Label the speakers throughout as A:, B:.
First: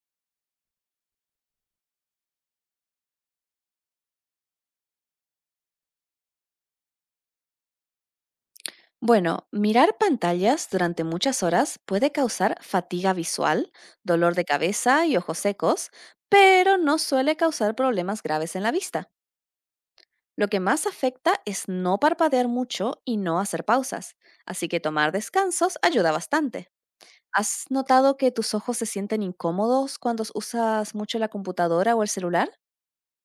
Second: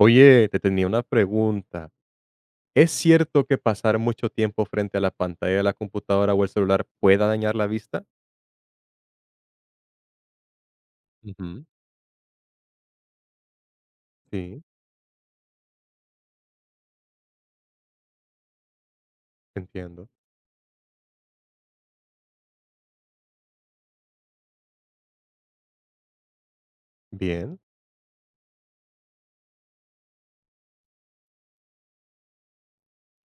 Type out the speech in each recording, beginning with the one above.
A: Oye, te tenía una pregunta. ¿Es cierto que pasar mucho tiempo frente a la pantalla de la computadora o el celular pueda dañar la vista?
B: Bueno, mirar pantallas durante muchas
A: Ujú.
B: horas puede causar fatiga visual, dolor de
A: Sí,
B: cabeza y ojos secos, pero no suele causar problemas graves en la vista.
A: entiendo.
B: Lo que más afecta es no parpadear mucho y no hacer pausas, así que tomar descansos ayuda bastante.
A: Bien.
B: ¿Has notado que tus ojos se sienten incómodos cuando usas mucho la computadora o el celular?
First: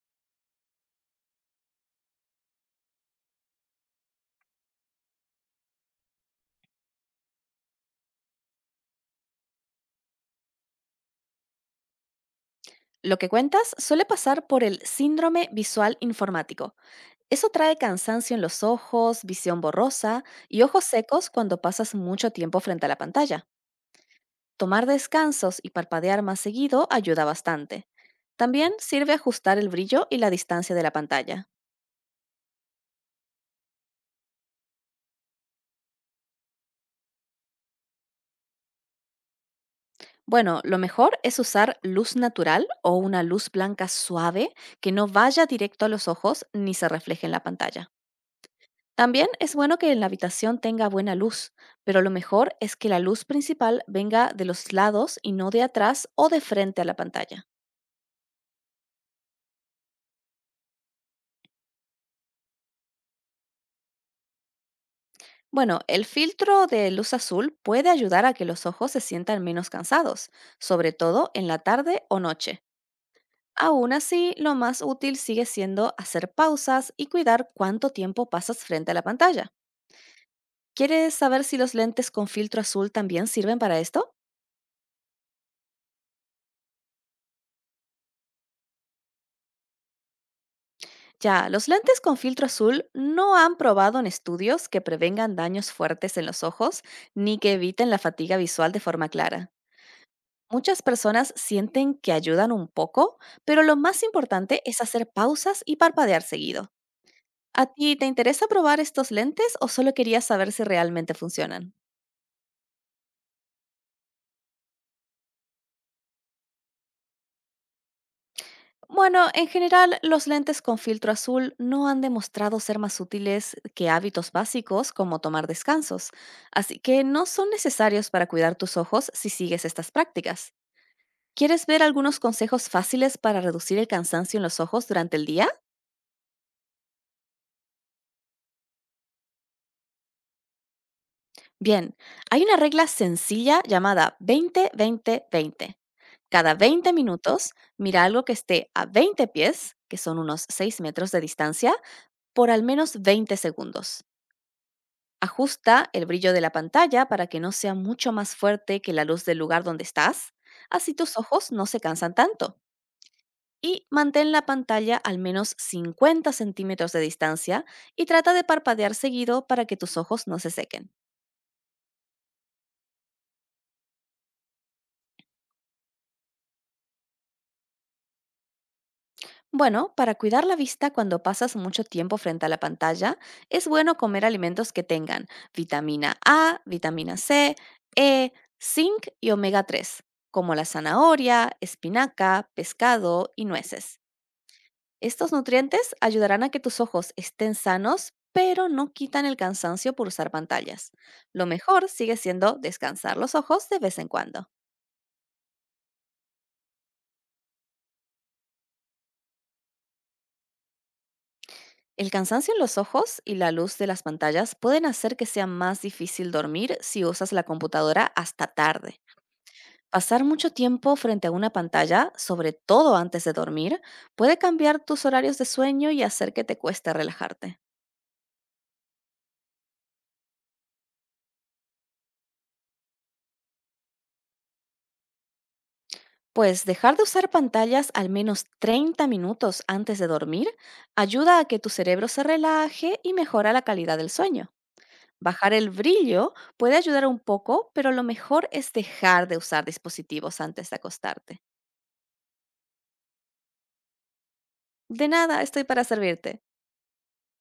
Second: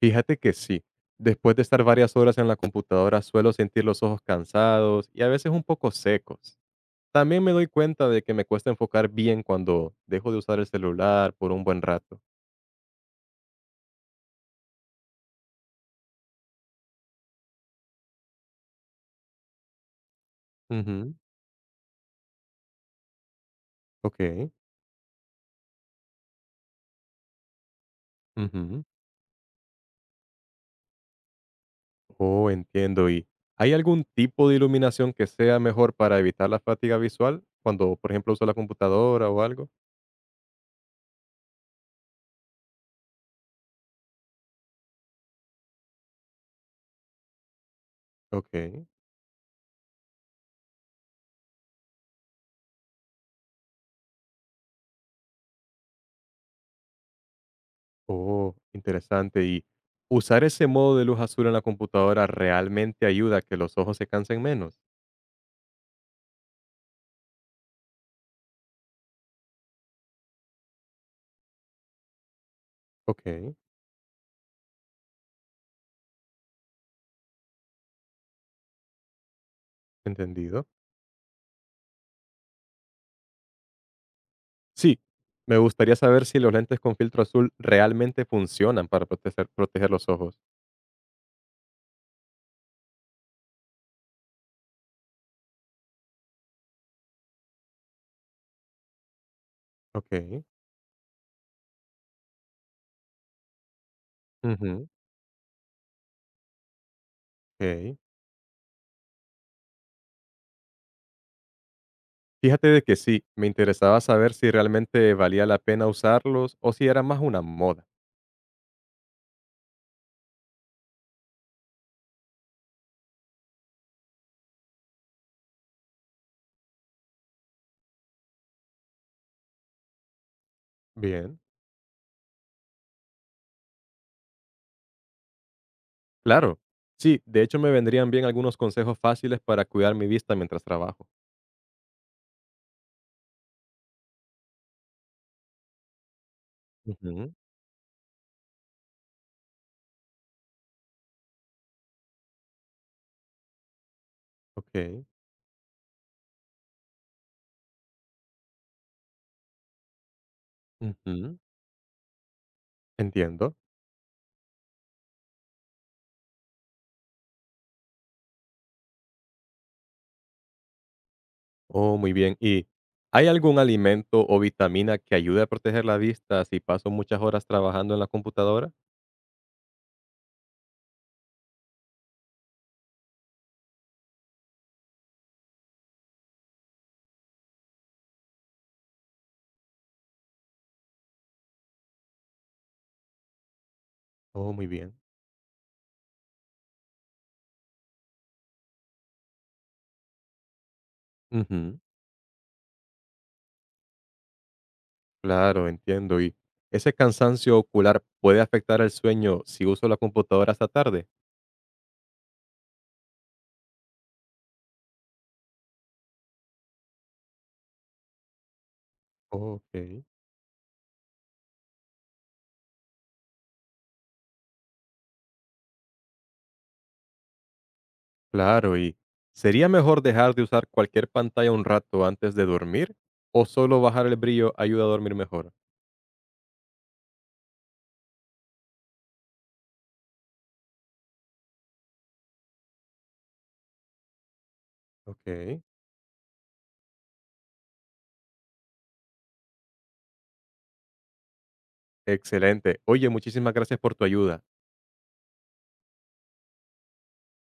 A: Fíjate que sí. Después de estar varias horas en la computadora suelo sentir los ojos cansados y a veces un poco secos. También me doy cuenta de que me cuesta enfocar bien cuando dejo de usar el celular por un buen rato.
B: Lo que cuentas suele pasar por el síndrome visual informático. Eso trae cansancio en los ojos, visión borrosa y ojos
A: Ujú.
B: secos cuando pasas mucho tiempo frente a la pantalla.
A: Ok.
B: Tomar descansos y parpadear más seguido ayuda bastante. También
A: Ujú.
B: sirve ajustar el brillo y la distancia de la pantalla.
A: Oh, entiendo. ¿Y hay algún tipo de iluminación que sea mejor para evitar la fatiga visual cuando, por ejemplo, uso la computadora o algo?
B: Bueno, lo mejor es usar luz natural o una luz blanca suave que no vaya directo a los ojos ni se refleje en la pantalla.
A: Ok.
B: También es bueno que en la habitación tenga buena luz, pero lo mejor es que la luz principal venga de los lados y no de atrás o de frente a la pantalla.
A: Oh, interesante. ¿Y usar ese modo de luz azul en la computadora realmente ayuda a que los ojos se cansen menos?
B: Bueno, el filtro de luz azul puede ayudar a que los ojos se sientan menos cansados, sobre todo en la tarde o noche.
A: Ok,
B: Aún así, lo más útil sigue siendo hacer pausas y cuidar cuánto tiempo pasas frente a la pantalla.
A: entendido.
B: ¿Quieres saber si los lentes con filtro azul también sirven para esto?
A: Sí, me gustaría saber si los lentes con filtro azul realmente funcionan para proteger los ojos.
B: Ya, los lentes con filtro azul no han probado en estudios que prevengan daños fuertes en los ojos ni que eviten la fatiga visual de forma clara.
A: Ok.
B: Muchas personas sienten que ayudan un poco, pero lo más importante es
A: Ujú,
B: hacer pausas y parpadear seguido. ¿A ti
A: ok.
B: te interesa probar estos lentes o solo querías saber si realmente funcionan?
A: Fíjate de que sí, me interesaba saber si realmente valía la pena usarlos o si era más una moda.
B: Bueno, en general, los lentes con filtro azul no han demostrado ser más útiles que hábitos básicos como tomar descansos, así que no son necesarios para cuidar tus ojos si sigues estas prácticas.
A: Bien,
B: ¿Quieres ver algunos consejos fáciles para reducir el cansancio en los ojos durante el día?
A: claro. Sí, de hecho me vendrían bien algunos consejos fáciles para cuidar mi vista mientras trabajo.
B: Bien, hay una regla sencilla llamada 20-20-20. Cada 20
A: Ujú,
B: minutos, mira algo que esté a 20 pies, que son unos 6 metros de distancia, por al menos 20 segundos.
A: ok,
B: Ajusta el brillo de la pantalla para que no sea mucho más fuerte que la luz del lugar donde estás, así tus
A: ujú,
B: ojos no se cansan tanto.
A: entiendo.
B: Y mantén la pantalla al menos 50 centímetros de distancia y trata de parpadear seguido para que tus ojos no se sequen.
A: Oh, muy bien. ¿Y hay algún alimento o vitamina que ayude a proteger la vista si paso muchas horas trabajando en la computadora?
B: Bueno, para cuidar la vista cuando pasas mucho tiempo frente a la pantalla, es bueno comer alimentos que tengan vitamina A, vitamina C, E, zinc y omega 3, como la zanahoria, espinaca, pescado y nueces.
A: Oh, muy bien.
B: Estos nutrientes ayudarán a que tus ojos estén sanos, pero no quitan el cansancio por usar pantallas. Lo
A: Ujú,
B: mejor sigue siendo descansar los ojos de vez en cuando.
A: claro, entiendo. ¿Y ese cansancio ocular puede afectar el sueño si uso la computadora hasta tarde?
B: El cansancio en los ojos y la luz de las pantallas pueden hacer que sea más difícil dormir si usas la computadora hasta tarde.
A: Okey,
B: Pasar mucho tiempo frente a una pantalla, sobre todo antes de dormir, puede cambiar tus horarios de sueño y hacer que te cueste relajarte.
A: claro, ¿y sería mejor dejar de usar cualquier pantalla un rato antes de dormir o solo bajar el brillo ayuda a dormir mejor?
B: Pues dejar de usar pantallas al menos 30 minutos antes de dormir ayuda a que tu cerebro se relaje y mejora la calidad del sueño. Bajar
A: Okey,
B: el brillo puede ayudar un poco, pero lo mejor es dejar de usar dispositivos antes de acostarte.
A: excelente. Oye, muchísimas gracias por tu ayuda.
B: De nada, estoy para servirte.